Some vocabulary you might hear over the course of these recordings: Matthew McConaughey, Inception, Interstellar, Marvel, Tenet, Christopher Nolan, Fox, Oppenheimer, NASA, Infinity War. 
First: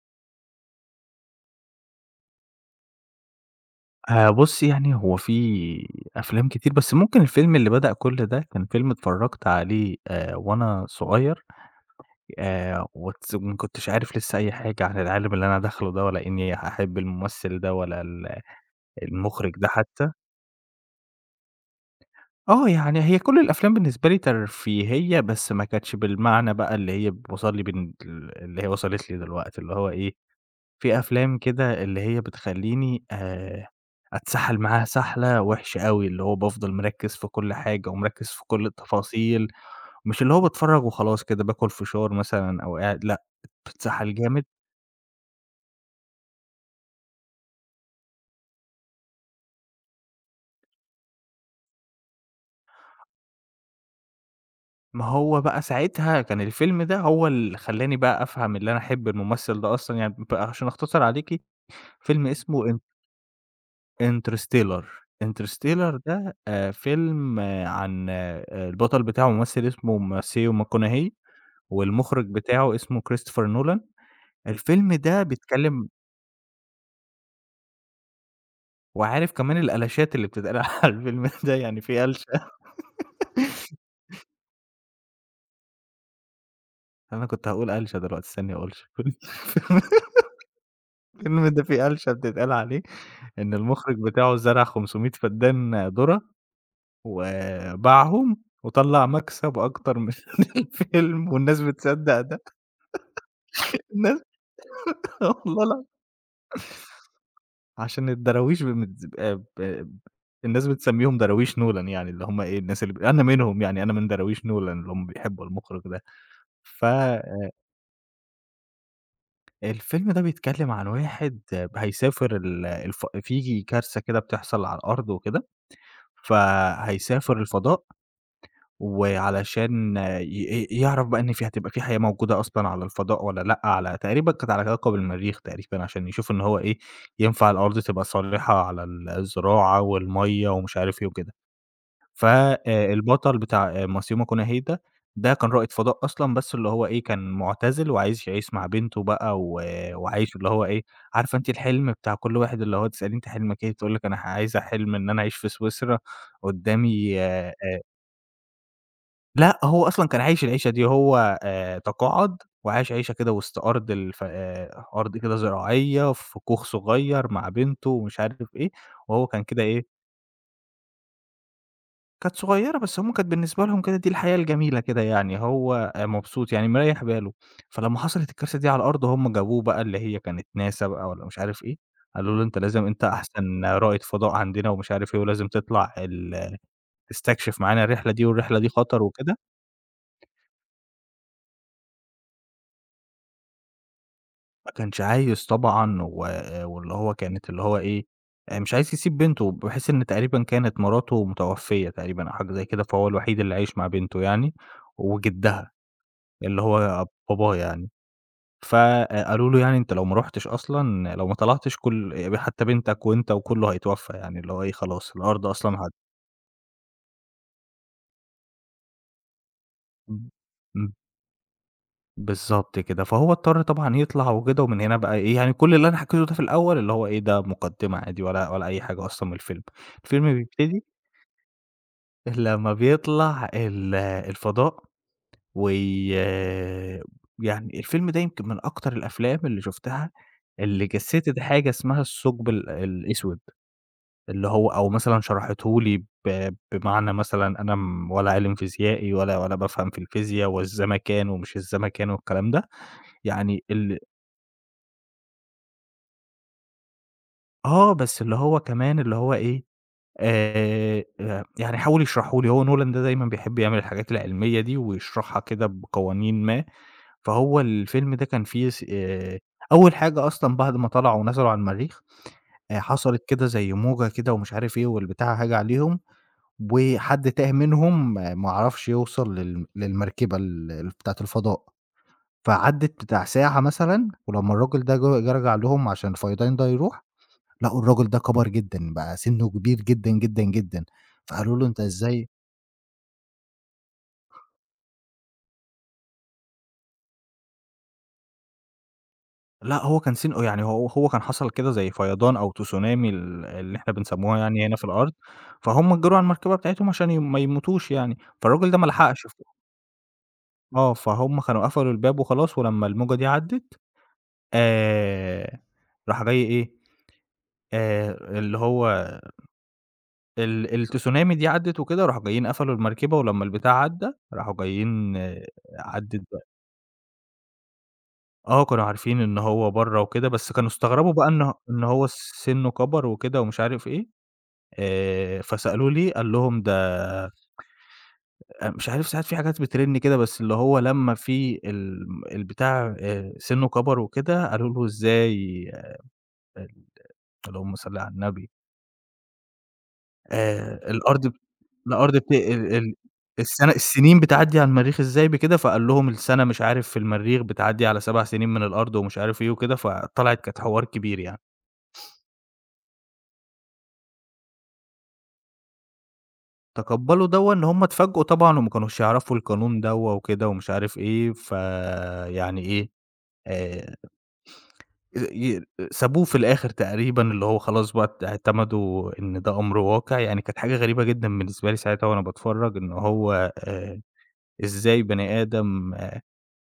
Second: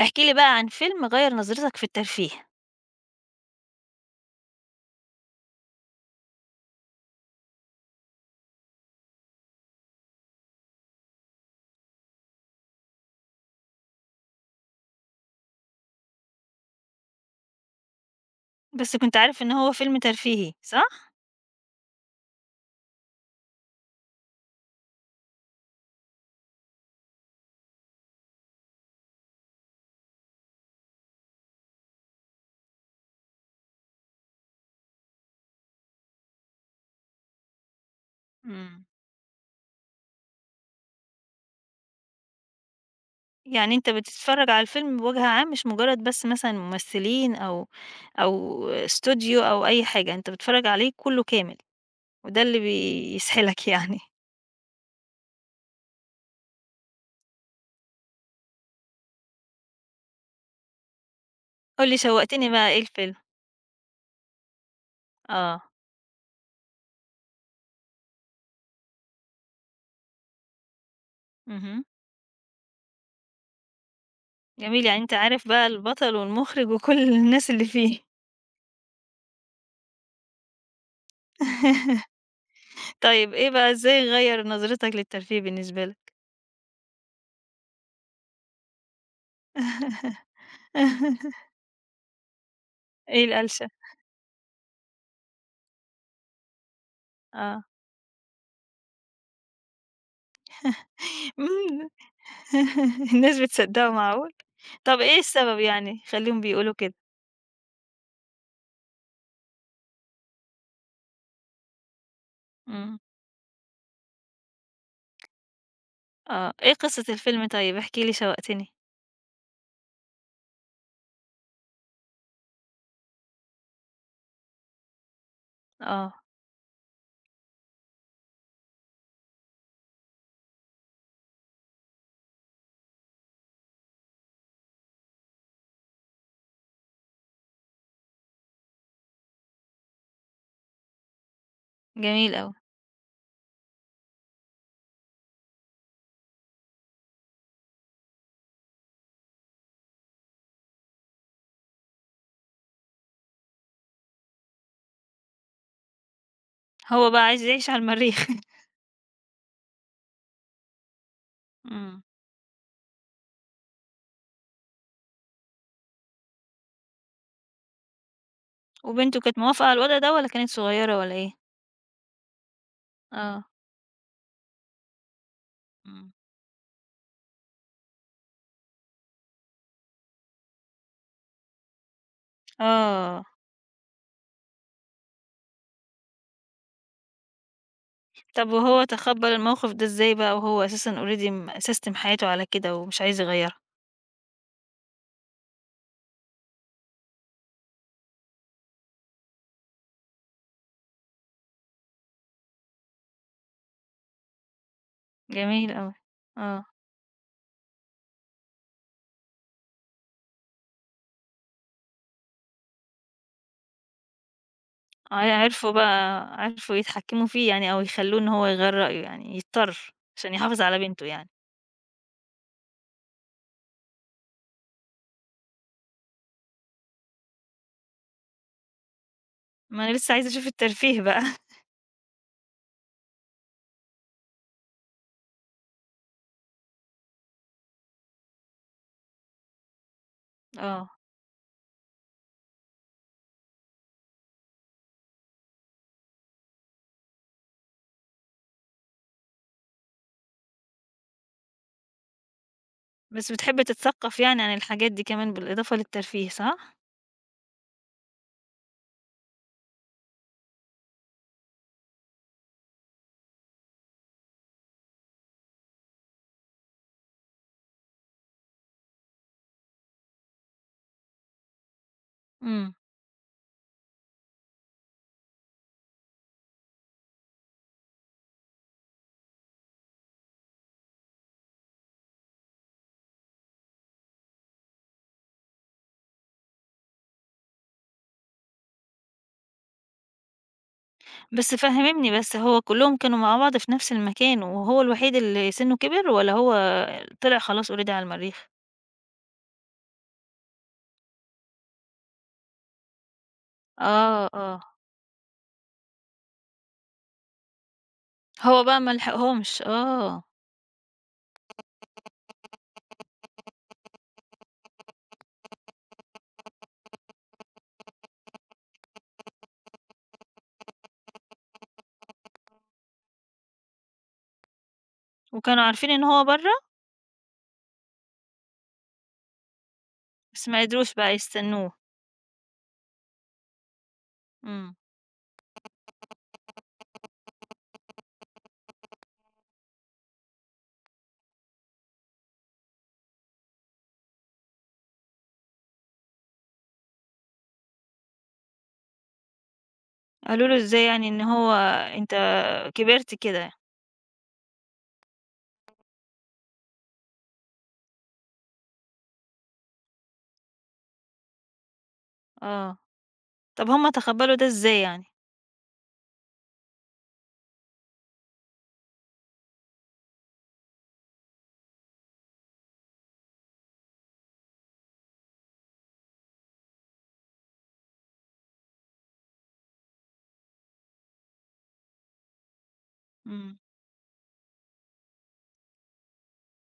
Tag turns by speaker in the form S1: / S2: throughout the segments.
S1: احكِ لي بقى عن فيلم غيّر نظرتك في الترفيه،
S2: بُصّي، يعني هو في أفلام كتير، بس ممكن الفيلم اللي بدأ كل ده كان فيلم اتفرّجت عليه وأنا صغير وتس وما كنتش عارف لسّه أي حاجة عن العالم اللي أنا داخله ده ولا إنّي هاحب الممثل ده ولا
S1: بس كنت عارف
S2: المُخرِج
S1: إن
S2: ده
S1: هو فيلم
S2: حتّى.
S1: ترفيهي، صح؟
S2: آه، يعني هي كل الأفلام بالنسبة لي ترفيهية، بس ما كانتش بالمعنى بقى اللي هي بتوصل لي بن ال اللي هي وصلت لي دلوقتي، اللي هو إيه، في أفلام كده اللي هي بتخلّيني أتسحّل معاها سحلة وِحشة أوي، اللي هو بافضل مركّز في كل حاجة ومركّز في كل
S1: إمم.
S2: التفاصيل، مش اللي هو باتفرّج وخلاص كده باكل فشار مثلًا أو قاعد لأ،
S1: يعني أنت
S2: باتسحّل جامد.
S1: بتتفرّج على الفيلم بوجه عام مش مجرد بس مثلًا ممثلين أو استوديو أو أي حاجة، أنت بتتفرّج عليه كلّه كامل، وده اللي بيسحلك يعني.
S2: ما هو بقى ساعتها كان الفيلم ده هو اللي خلّاني بقى أفهم اللي أنا أحب الممثل ده أصلًا، يعني عشان أختصر عليكِ
S1: قُل لي
S2: فيلم
S1: شوّقتني
S2: اسمه
S1: بقى إيه الفيلم؟
S2: Interstellar.
S1: آه،
S2: Interstellar ده فيلم آه، عن آه، البطل بتاعه ممثل اسمه ماثيو ماكونهي
S1: اهم،
S2: والمُخرِج بتاعه اسمه كريستوفر نولان،
S1: جميل
S2: الفيلم
S1: يعني أنت
S2: ده
S1: عارف بقى
S2: بيتكلّم
S1: البطل والمخرج وكل الناس اللي فيه.
S2: وعارف كمان الألَشات اللي بتتقال على الفيلم ده، يعني في ألشة
S1: طيب إيه بقى إزاي غيّر نظرتك للترفيه بالنسبة لك؟
S2: أنا كنت هاقول ألشة دلوقتي استني أقول الفيلم ده في ألشة بتتقال عليه
S1: إيه
S2: إن
S1: القلشة؟
S2: المُخرِج بتاعه زرع 500 فدان ذرة
S1: آه.
S2: وباعهم وطلّع مكسب أكتر من الفيلم والناس بتصدّق ده،
S1: الناس بتصدّقه
S2: الناس
S1: معقول! طَب إيه السبب
S2: والله
S1: يعني يخلّيهم بيقولوا كده؟
S2: عشان الدراويش ب متز ب ب- الناس بتسميهم دراويش نولان يعني، اللي هم إيه، الناس اللي
S1: إمم،
S2: ب أنا منهم يعني، أنا من دراويش نولان اللي هم بيحبوا المُخرج ده.
S1: آه، إيه قصة الفيلم
S2: فالفيلم
S1: طيب؟ احكِ لي شوقتني.
S2: ده بيتكلّم عن واحد هيسافر ال الف في كارثة كده بتحصل على الأرض وكده،
S1: آه،
S2: فهيسافر الفضاء وعلشان ي ي يعرف بقى إن في هتبقى في حياة موجودة أصلًا على الفضاء والّا لأ، على تقريبًا كانت على كوكب المريخ تقريبًا عشان يشوف إن هو إيه، ينفع الأرض تبقى صالحة على الزراعة والمَيّة ومش عارف إيه وكده. ف
S1: جميل أوي.
S2: البطل بتاع Masayume Konohei ده، ده كان رائد فضاء أصلًا، بس اللي هو إيه، كان مُعتزل وعايش يعيش مع بنته بقى وعايش اللي هو إيه، عارفة أنتِ الحلم بتاع كل واحد اللي هو تسأليه أنتِ حلمِك إيه، تقول لِك أنا عايزة حلم إن أنا أعيش في سويسرا
S1: هو
S2: قدّامي
S1: بقى عايز يعيش على المريخ.
S2: لأ، هو أصلًا كان عايش العيشة دي، هو
S1: إمم،
S2: تقاعد وعاش عيشة كده وسط أرض كده زراعية في كوخ صغير مع بنته ومش عارف إيه،
S1: وبنته
S2: وهو
S1: كانت
S2: كان كده
S1: موافقة على
S2: إيه
S1: الوضع ده والّا كانت صغيّرة والّا إيه؟
S2: كانت صغيّرة، بس هم كانت
S1: آه،
S2: بالنسبة لهم كده دي الحياة الجميلة كده يعني، هو
S1: إمم.
S2: مبسوط يعني مريّح باله، فلمّا حصلت الكارثة دي على الأرض هم جابوه بقى اللي هي كانت ناسا بقى والّا مش عارف إيه، قالوا له أنت لازم أنت
S1: آه،
S2: أحسن رائد فضاء عندنا ومش عارف إيه، ولازم تطلع تستكشف معانا الرحلة دي،
S1: طَب
S2: والرحلة دي
S1: وهو
S2: خطر
S1: تقبّل
S2: وكده،
S1: الموقف ده إزاي بقى وهو أساسًا already ساستم حياته على كده ومش عايز يغيّرها؟
S2: ما كانش عايز طبعًا واللي هو كانت اللي هو إيه، مش عايز يسيب بنته، بحيث إن تقريبًا كانت مراته متوفية تقريبًا أو حاجة زي كده، فهو الوحيد اللي عايش مع بنته يعني، وجدّها
S1: جميل أوي،
S2: اللي
S1: آه،
S2: هو باباه يعني. فقالوا له يعني أنت لو ما رُحتش أصلًا لو ما طلعتش كل حتى بنتك وأنت وكُلّه هيتوفّى، يعني اللي هو إيه خلاص
S1: ع
S2: الأرض
S1: عرفوا
S2: أصلًا هت
S1: بقى عرفوا يتحكّموا فيه يعني أو يخلّوه إن هو يغيّر رأيه يعني، يضطر عشان يحافظ على
S2: إمم،
S1: بنته يعني.
S2: بالضبط كده، فهو اضطر طبعًا يطلع وكده، ومن هنا بقى إيه، يعني كل اللي أنا حكيته ده في الأول اللي هو إيه ده مقدمة عادي ولا أي حاجة أصلًا من الفيلم،
S1: ما أنا لسه عايزة
S2: الفيلم
S1: أشوف
S2: بيبتدي
S1: الترفيه بقى،
S2: لمّا بيطلع الفضاء وي يعني الفيلم ده يمكن من أكتر الأفلام اللي شُفتها اللي
S1: آه،
S2: جسّدت حاجة اسمها الثقب الأسود. اللي هو أو مثلًا شرحته لي بمعنى مثلًا أنا ولا عالم فيزيائي ولا بافهم في الفيزيا والزمكان ومش الزمكان والكلام ده،
S1: بس بتحب
S2: يعني
S1: تتثقّف يعني عن الحاجات دي كمان بالإضافة للترفيه صح؟
S2: آه، بس اللي هو كمان اللي هو إيه، آآ، يعني حاول يشرحه لي، هو نولان ده دايمًا بيحب يعمل الحاجات العلمية دي ويشرحها كده بقوانين ما، فهو الفيلم ده كان فيه س أول حاجة أصلًا بعد ما طلعوا ونزلوا على المريخ،
S1: إمم،
S2: حصلت كده زي موجة كده ومش عارف إيه والبتاع هاج عليهم وحد تاه منهم ما عرفش يوصل للمركبة بتاعة الفضاء، فعدِّت بتاع ساعة مثلًا، ولمّا الراجل ده جه رجع لهم عشان الفيضان ده يروح، لقوا الراجل ده كَبَر جدًا، بقى سِنُّه كبير جدًا، جدًا، جدًا،
S1: بس
S2: فقالوا له: "أنت
S1: فهّمِني
S2: إزاي"
S1: بس هو كلّهم كانوا مع بعض في نفس المكان وهو الوحيد اللي سِنُّه كبِر والّا هو طلع خلاص already على المريخ؟
S2: لأ هو كان سِنُّه يعني هو كان حصل كده زي فيضان أو تسونامي اللي إحنا
S1: آه،
S2: بنسمّوها
S1: آه،
S2: يعني هنا في الأرض، فهُم اتجروا على المركبة بتاعتهم عشان ما يموتوش يعني،
S1: هو
S2: فالراجل ده
S1: بقى
S2: ما
S1: ما
S2: لحقش
S1: لحقهمش، آه،
S2: آه، فهُم كانوا قفلوا الباب وخلاص، ولمّا الموجة دي عدِّت آآ، راح جاي إيه، اللي هو التسونامي دي عدِّت وكده، راحوا جايين قفلوا المركبة، ولمّا البتاع عدّى، راحوا جايين آه،
S1: وكانوا عارفين إن
S2: عدِّت
S1: هو
S2: بقى
S1: برّه
S2: آه، كانوا عارفين إن هو برّه وكده،
S1: بس
S2: بس
S1: ما
S2: كانوا
S1: قدروش
S2: استغربوا
S1: بقى
S2: بقى إن
S1: يستنّوه،
S2: إن هو سِنُّه كَبَر وكده ومش عارف إيه،
S1: إمم.
S2: فسألوه ليه، قال لهم ده آه، مش عارف ساعات في حاجات بترِن كده، بس اللي هو لمّا في البتاع سِنُّه كَبَر وكده، قالوا له إزاي آه، اللهم صل على النبي.
S1: قالوا له
S2: آآ
S1: إزاي يعني إن
S2: الأرض ب
S1: هو أنت
S2: الأرض بت ال ال
S1: كبرت كده؟
S2: السنة السنين بتعدّي على المريخ إزاي بكده، فقال لهم السنة مش عارف في المريخ بتعدّي على 7 سنين من الأرض ومش عارف إيه وكده، فطلعت كانت حوار كبير يعني.
S1: آه، طَب هُم تقبّلوا ده إزاي يعني؟
S2: تقبّلوا دوّة إن هم اتفاجئوا طبعًا وما كانوش يعرفوا القانون دوّة وكده ومش عارف إيه، فيعني إيه، آآ ي سابوه في الآخر تقريبًا اللي هو خلاص بقى اعتمدوا إن ده أمر واقع، يعني كانت حاجة غريبة جدًا بالنسبة لي ساعتها وأنا باتفرّج إن هو
S1: إمم.
S2: إزاي بني آدم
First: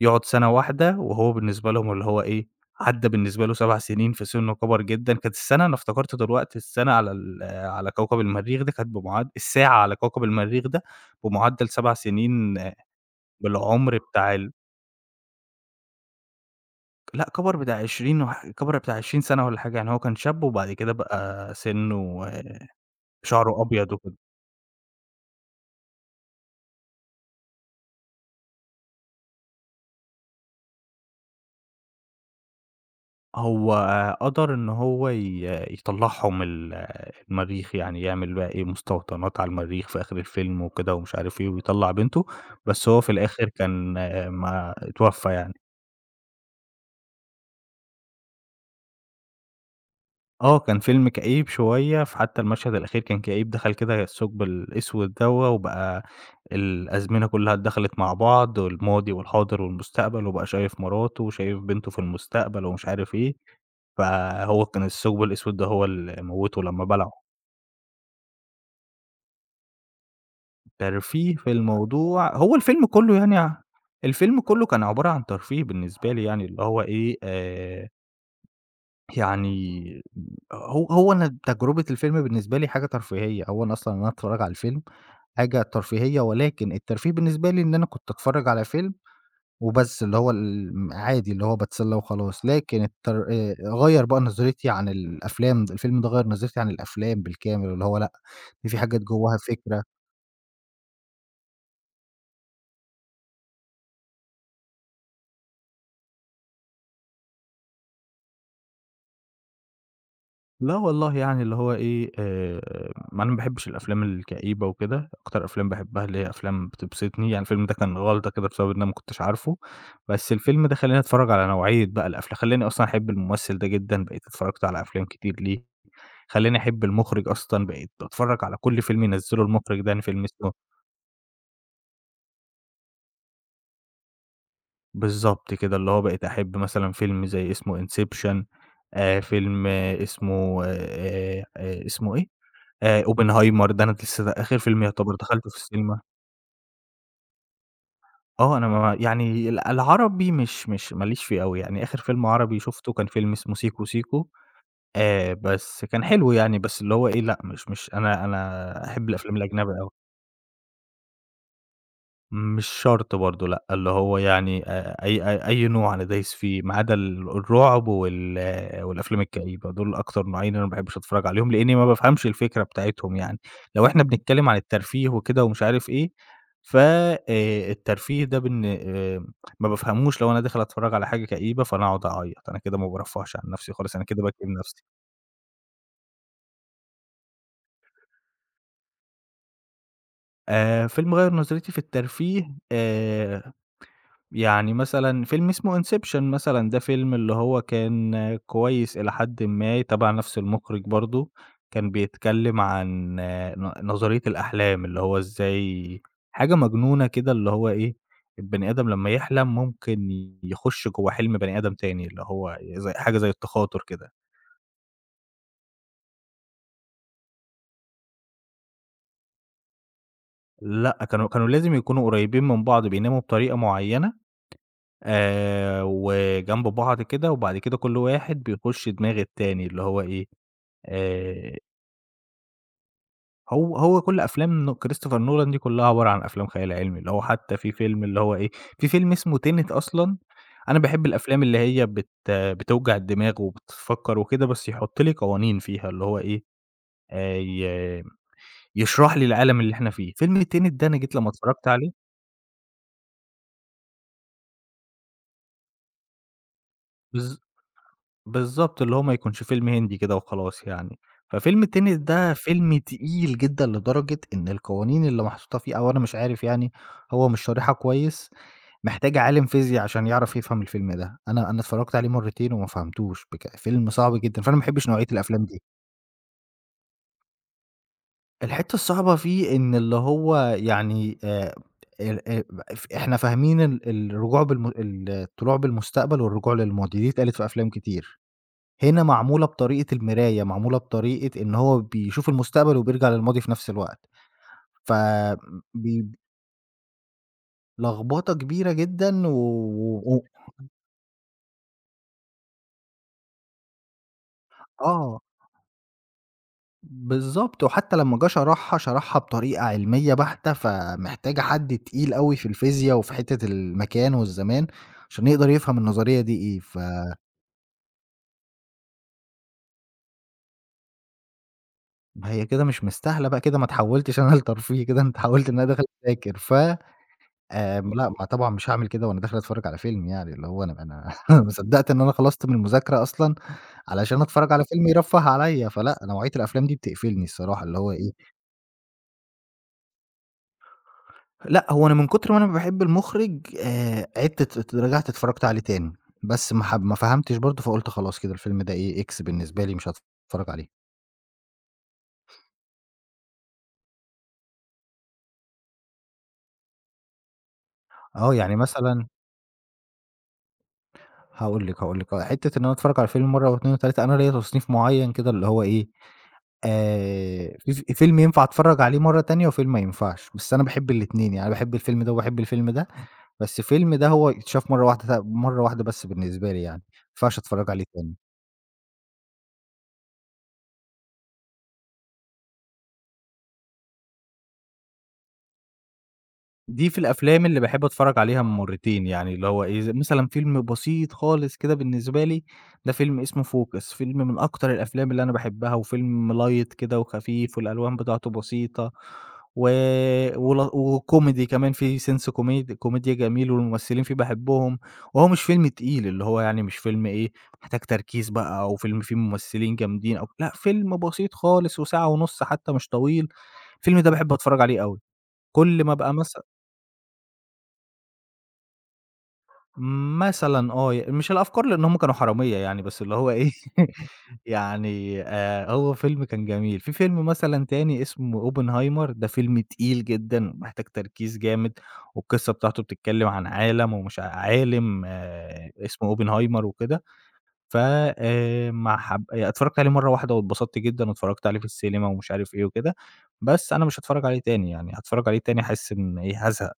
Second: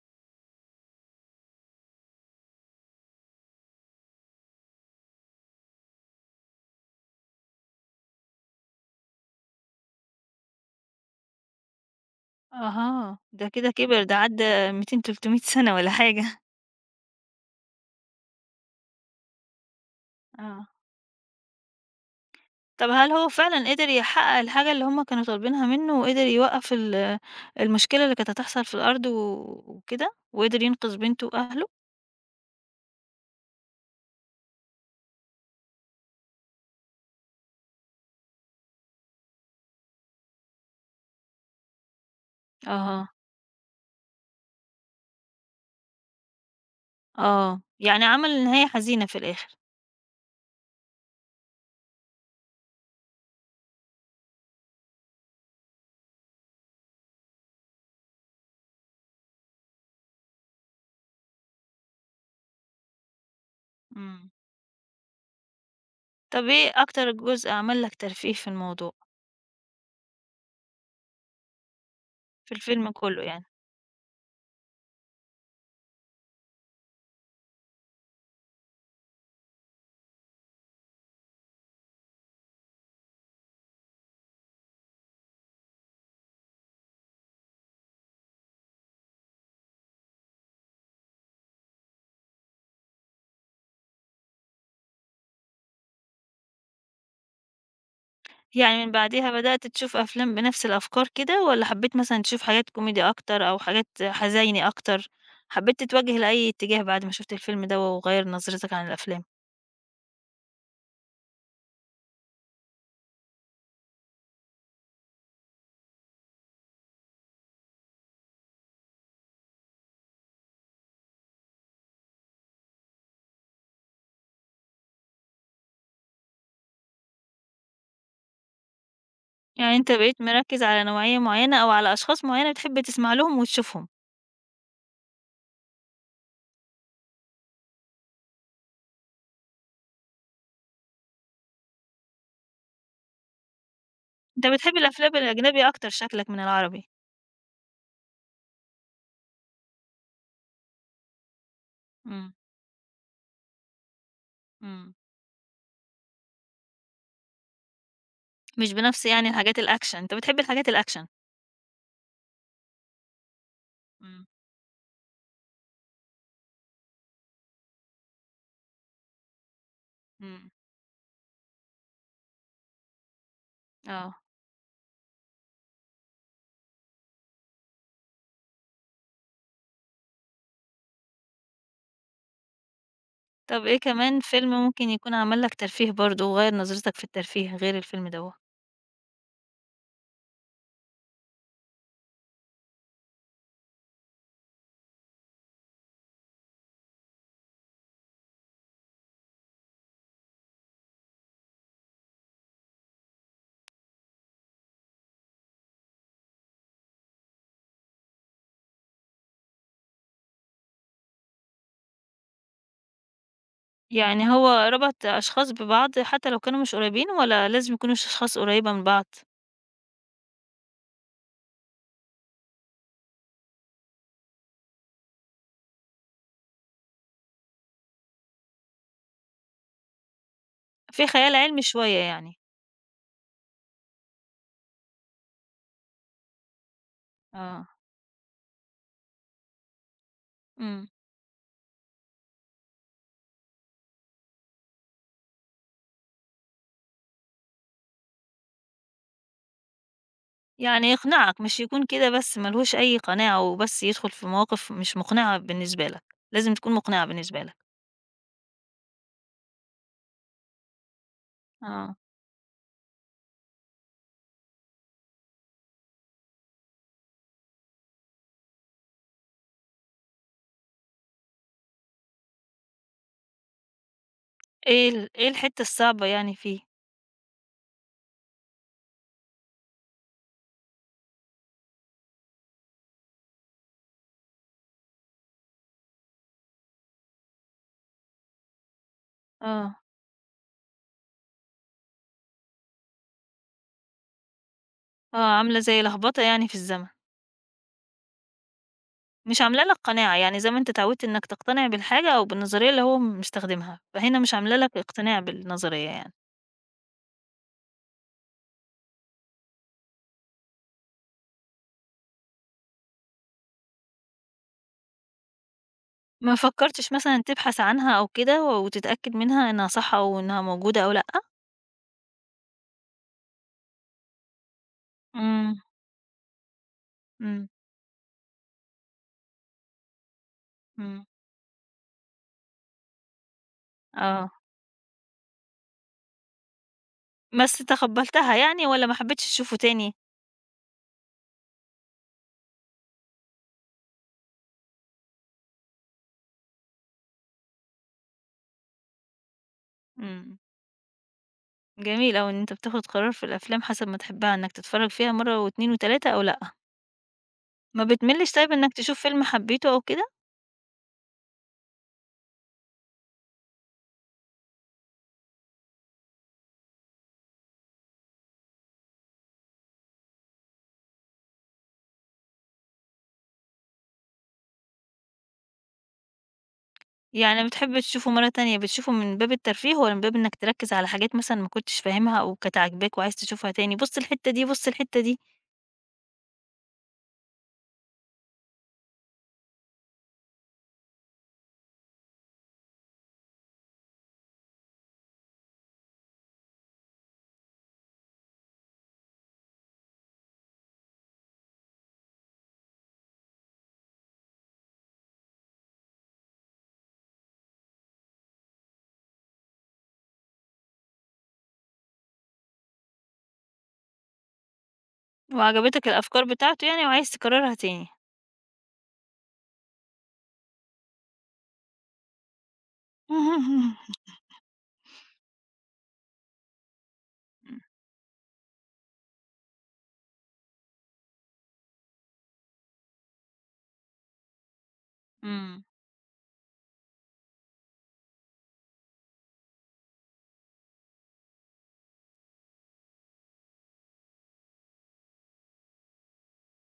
S2: يقعد سَنة واحدة، وهو بالنسبة لهم اللي هو إيه، عدّى بالنسبة له 7 سنين في سِنّه كَبَر جدًا، كانت السَنة أنا افتكرت دلوقتي السَنة على على كوكب المريخ ده كانت بمعد الساعة على كوكب المريخ ده بمعدّل 7 سنين
S1: أها، ده كده
S2: بالعُمر
S1: كِبِر، ده
S2: بتاع
S1: عدّى 200، 300 سَنة والّا حاجة.
S2: لأ كَبَر بتاع 20 سَنة والّا حاجة، يعني هو كان شاب
S1: آه.
S2: وبعد كده بقى سِنّه
S1: طَب هل هو
S2: شعره
S1: فعلًا قدر
S2: أبيض وكده.
S1: يحقق الحاجة اللي هم كانوا طالبينها منه وقدر يوقّف المشكلة اللي كانت هتحصل في الأرض وكده، وقدر ينقذ بنته وأهله؟
S2: هو قدر إن هو يطلّعهم المريخ، يعني يعمل بقى إيه، مستوطنات على المريخ في آخر الفيلم وكده ومش عارف إيه ويطلّع بنته، بس هو
S1: أها.
S2: في الآخر كان آه، ما اتوفّى يعني.
S1: آه، يعني عمل نهاية حزينة في الآخر.
S2: آه، كان فيلم كئيب شوية، فحتى المشهد الأخير كان كئيب، دخل كده الثقب الأسود دوّة وبقى الأزمنة كلّها اتدخلت مع بعض والماضي والحاضر والمستقبل وبقى شايف مراته وشايف بنته في المستقبل ومش عارف إيه،
S1: إمم.
S2: فهو كان الثقب الأسود ده هو اللي
S1: طَب
S2: موّته
S1: إيه
S2: لمّا
S1: أكتر
S2: بلعه.
S1: جزء عمل لك ترفيه في الموضوع،
S2: ترفيه في الموضوع
S1: في
S2: هو الفيلم
S1: الفيلم
S2: كلّه
S1: كُلّه
S2: يعني
S1: يعني؟
S2: الفيلم كلّه كان عبارة عن ترفيه بالنسبة لي يعني، اللي هو إيه، يعني هو أنا تجربة الفيلم بالنسبة لي حاجة ترفيهية، أولًا أصلًا إن أنا أتفرّج على الفيلم حاجة ترفيهية، ولكن الترفيه بالنسبة لي إن أنا كنت أتفرّج على فيلم وبس، اللي هو عادي اللي هو باتسلّى وخلاص، لكن التر غيّر بقى نظرتي عن الأفلام، الفيلم ده غيّر نظرتي عن الأفلام بالكامل، اللي هو لأ، دي في
S1: يعني من
S2: حاجات
S1: بعديها
S2: جوّاها
S1: بدأت
S2: فكرة
S1: تشوف أفلام بنفس الأفكار كده، والّا حبيت مثلًا تشوف حاجات كوميدي أكتر أو حاجات حزيني أكتر؟ حبيت تتوجه لأي اتجاه بعد ما شُفت الفيلم ده وغيّر نظرتك عن الأفلام؟
S2: لأ والله يعني اللي هو إيه، ما أنا ما باحبش الأفلام الكئيبة وكده، أكتر أفلام باحبها اللي هي أفلام بتبسطني، يعني الفيلم ده كان غلطة كده بسبب إن أنا ما كنتش عارفه، بس الفيلم ده خلّاني أتفرّج على نوعية بقى خلّاني أصلًا أحب الممثل ده جدًا، بقيت اتفرّجت على أفلام كتير ليه، خلّاني أحب المُخرِج أصلًا، بقيت أتفرّج على كل فيلم ينزّله
S1: يعني
S2: المُخرِج ده،
S1: أنت
S2: يعني
S1: بقيت
S2: فيلم اسمه
S1: مركّز على نوعية معينة أو على أشخاص معينة بتحب تسمع لهم وتشوفهم،
S2: بالضبط كده، اللي هو بقيت أحب مثلًا فيلم زي اسمه Inception فيلم آه، اسمه اسمه إيه؟ Oppenheimer ده أنا لسه ده
S1: أنت
S2: آخر
S1: بتحب
S2: فيلم يعتبر
S1: الأفلام
S2: دخلته في
S1: الأجنبي أكتر
S2: السينما.
S1: شكلك من العربي.
S2: آه، أنا ما يعني العربي مش ما ليش فيه أوي، يعني آخر فيلم
S1: إمم،
S2: عربي شُفته كان فيلم اسمه سيكو سيكو،
S1: إمم.
S2: بس كان حلو يعني، بس اللي هو إيه، لأ مش أنا
S1: مش
S2: أنا
S1: بنفس
S2: أحب
S1: يعني
S2: الأفلام
S1: الحاجات
S2: الأجنبي أوي.
S1: الأكشن، أنت بتحب الحاجات الأكشن.
S2: مش شرط برضه لأ، اللي هو
S1: إمم،
S2: يعني أي نوع أنا دايس فيه، ما عدا الرعب والأفلام الكئيبة، دول أكتر
S1: إمم،
S2: نوعين أنا ما باحبش أتفرّج عليهم، لإني ما بافهمش الفكرة بتاعتهم يعني. لو إحنا
S1: آه.
S2: بنتكلم عن الترفيه وكده ومش عارف إيه، ف الترفيه ده بن ما بافهموش لو أنا داخل أتفرّج على حاجة كئيبة فأنا أقعد أعيّط، أنا كده ما بارفّهش عن
S1: طَب
S2: نَفْسي
S1: إيه
S2: خالص، أنا
S1: كمان
S2: كده باكئب
S1: فيلم
S2: نَفْسي.
S1: ممكن يكون عمل لك ترفيه برضه وغيّر نظرتك في الترفيه غير الفيلم دوّة؟
S2: فيلم غيّر نظرتي في الترفيه آآ يعني مثلًا فيلم اسمه Inception مثلًا، ده فيلم اللي هو كان كويس إلى حدٍ ما، تبع نفس المُخرِج برضه، كان بيتكلّم عن آه، نظرية الأحلام، اللي هو إزاي حاجة مجنونة كده اللي هو إيه، البني آدم لمّا يحلم ممكن يخُش جوّه حلم بني آدم تاني، اللي هو زي حاجة زي التخاطُر كده.
S1: يعني هو ربط أشخاص ببعض حتى لو كانوا مش قريبين والّا لازم يكونوا أشخاص قريبة من بعض؟
S2: لأ، كانوا لازم يكونوا قريّبين من بعض، بيناموا بطريقة معيّنة وجنب بعض كده، وبعد كده كل واحد بيخُش دماغ التاني، اللي هو إيه،
S1: في خيال
S2: آآ
S1: علمي شوية يعني،
S2: هو كل أفلام كريستوفر نولان دي كلّها عبارة عن أفلام خيال علمي، اللي هو حتى
S1: آه،
S2: في فيلم اللي هو إيه، في فيلم اسمه tenet أصلًا، أنا
S1: إمم،
S2: باحب الأفلام اللي هي بتوجع الدماغ وبتفكّر وكده، بس يحُط لي قوانين فيها، اللي هو إيه، ي يشرح لي العالم اللي إحنا فيه. فيلم tenet ده
S1: يعني
S2: أنا جيت لمّا
S1: يقنعك مش
S2: اتفرّجت
S1: يكون
S2: عليه
S1: كده بس ما لهوش أي قناعة وبس يدخل في مواقف مش مقنعة بالنسبة لك، لازم تكون مقنعة
S2: بالض
S1: بالنسبة لك،
S2: بالضبط، اللي هو ما يكونش فيلم هندي كده وخلاص يعني. ففيلم tenet
S1: آه،
S2: ده فيلم تقيل جدًا لدرجة إن القوانين اللي محطوطة فيه أو أنا مش عارف هو مش شارحها كويس محتاج عالم فيزيا عشان يعرف يفهم الفيلم ده، أنا اتفرّجت عليه مرّتين وما فهمتوش، بك فيلم صعب جدًا، فأنا ما
S1: إيه
S2: باحبش نوعية
S1: ال إيه
S2: الأفلام دي.
S1: الحتة الصعبة يعني فيه؟
S2: الحتّة الصعبة فيه إن اللي هو ال ف إحنا فاهمين الرجوع بالم ال الطلوع بالمستقبل والرجوع للماضي، دي اتقالت في أفلام كتير، هنا معمولة
S1: آه،
S2: بطريقة المراية، معمولة بطريقة إن هو بيشوف المستقبل وبيرجع للماضي في نفس الوقت. ف
S1: آه، عاملة زي
S2: ب
S1: لخبطة يعني في الزمن،
S2: لخبطة كبيرة جدًا و
S1: مش عاملة لك قناعة،
S2: و
S1: يعني زي ما أنت اتعودت إنك تقتنع بالحاجة أو بالنظرية اللي هو مستخدمها، فهنا مش عاملة لك
S2: آه.
S1: اقتناع بالنظرية يعني.
S2: بالضبط، وحتى لمّا جه شرحها، شرحها بطريقة علمية بحتة، فمحتاجة حد تقيل أوي في الفيزيا وفي حتّة المكان والزمان، عشان يقدر يفهم النظرية دي
S1: ما
S2: إيه.
S1: فكرتش مثلًا تبحث عنها أو كده وتتأكد منها إنها صح أو إنها موجودة أو لأ؟
S2: ما هي كده مش مستاهلة بقى كده ما اتحولتش أنا لترفيه كده، أنا اتحولت
S1: إمم،
S2: إن أنا داخل أذاكر. ف
S1: إمم،
S2: آمم، لأ ما طبعًا مش هاعمل كده وأنا داخل أتفرّج على فيلم يعني، اللي هو أنا
S1: إمم،
S2: أنا ما صدّقت إن أنا خلصت من المذاكرة أصلًا علشان
S1: آه،
S2: أتفرّج على فيلم يرفّه عليّا، فلأ نوعية الأفلام دي بتقفلني
S1: بس
S2: الصراحة، اللي هو إيه.
S1: تقبلتها يعني والّا ما حبيتش تشوفه تاني؟
S2: لأ، هو أنا من كتر ما أنا باحب المُخرِج عِدت رجعت اتفرّجت عليه تاني، بس ما فهمتش برضه فقُلت خلاص كده الفيلم ده إيه، X بالنسبة لي مش
S1: إمم،
S2: هاتفرّج عليه.
S1: جميل أوي إن أنت بتاخد قرار في الأفلام حسب ما تحبها، إنك تتفرج فيها مرة و2 و3 أو لأ. ما بتملش
S2: آه،
S1: طيب
S2: يعني
S1: إنك تشوف
S2: مثلًا
S1: فيلم حبيته أو كده؟
S2: هاقول لِك آه، حتّة إن أنا أتفرّج على الفيلم مرّة و2 و3 أنا ليّا تصنيف معيّن كده اللي هو إيه، في ف فيلم ينفع أتفرّج عليه مرّة تانية وفيلم ما ينفعش، بس أنا باحب الاتنين، يعني باحب الفيلم ده وباحب الفيلم ده، بس فيلم ده هو يتشاف مرّة واحدة بس بالنسبة لي يعني، ما ينفعش
S1: يعني
S2: أتفرّج
S1: بتحب
S2: عليه
S1: تشوفه
S2: تاني.
S1: مرة تانية، بتشوفه من باب الترفيه والّا من باب إنك تركز على حاجات مثلًا ما كنتش فاهمها أو كانت عاجباك وعايز تشوفها تاني، بُص الحتة دي، بُص الحتة دي،
S2: دي في الأفلام اللي باحب أتفرّج عليها مرّتين، يعني اللي هو إيه، ز مثلًا فيلم بسيط خالص كده بالنسبة لي، ده فيلم اسمه فوكس، فيلم من أكتر الأفلام اللي أنا باحبها، وفيلم light كده وخفيف والألوان بتاعته بسيطة، و ول وكوميدي كمان فيه سِنس كوميديا جميل والممثلين فيه باحبهم، وهو مش فيلم تقيل، اللي هو يعني مش فيلم إيه، محتاج تركيز بقى أو فيلم فيه ممثلين جامدين أو لأ، فيلم بسيط خالص وساعة ونُص حتى مش طويل، الفيلم ده باحب أتفرّج عليه أوي. كل
S1: وعجبتك
S2: ما أبقى
S1: الأفكار
S2: مثلًا
S1: بتاعته يعني وعايز تكررها تاني؟
S2: مثلًا آه، ي مش الأفكار لإن هم كانوا حرامية يعني، بس اللي هو إيه.
S1: اهم.
S2: يعني هو فيلم كان جميل. في فيلم مثلًا تاني اسمه "أوبنهايمر"، ده فيلم تقيل جدًا ومحتاج تركيز جامد، والقصة بتاعته بتتكلم عن عالم ومش عالم
S1: إمم.
S2: اسمه أوبنهايمر وكده. ف ما حب اتفرجت عليه مرة واحدة واتبسطت جدًا واتفرجت عليه في السينما ومش عارف إيه وكده، بس أنا مش هاتفرج عليه تاني يعني، هاتفرج عليه تاني هاحس إن إيه، هازهق.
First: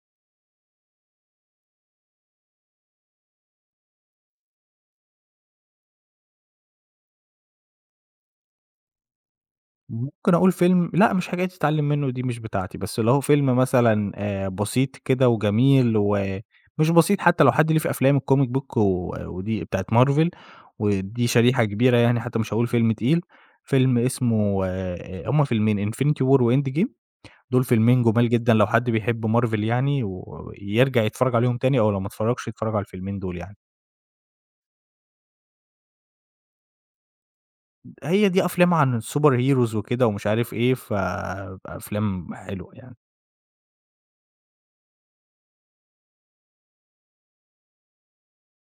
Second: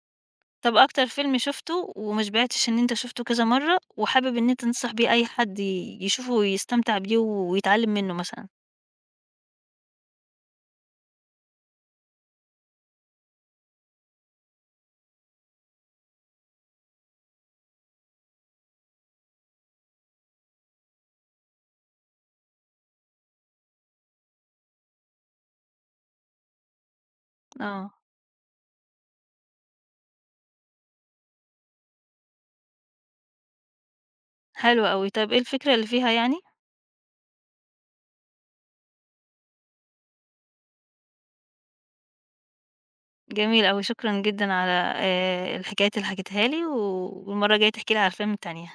S1: طب أكتر فيلم شُفته وما شبعتش إن أنت شُفته كذا مرّة وحابب إن أنت تنصح بيه أي حد يشوفه ويستمتع بيه ويتعلّم منّه مثلًا؟
S2: ممكن أقول فيلم لأ مش حاجات تتعلّم منّه دي مش بتاعتي، بس اللي هو فيلم مثلًا بسيط كده وجميل ومش بسيط حتى لو حد ليه في أفلام الcomic book ودي بتاعة مارفل ودي شريحة كبيرة يعني حتى مش هاقول فيلم تقيل، فيلم اسمه هُم فيلمين Infinity War وEnd Game، دول
S1: آه،
S2: فيلمين جُمال جدًا لو حد بيحب مارفل يعني ويرجع يتفرّج عليهم تاني أو لو ما اتفرّجش يتفرّج على الفيلمين دول يعني.
S1: حلو أوي. طب إيه الفكرة اللي فيها يعني؟
S2: هي دي أفلام عن الsuper heroes وكده ومش عارف إيه، فأفلام حلوة يعني.
S1: جميل أوي، شكرًا جدًا على الحكايات اللي حكيتها لي والمرّة الجاية تحكي لي على الأفلام التانية.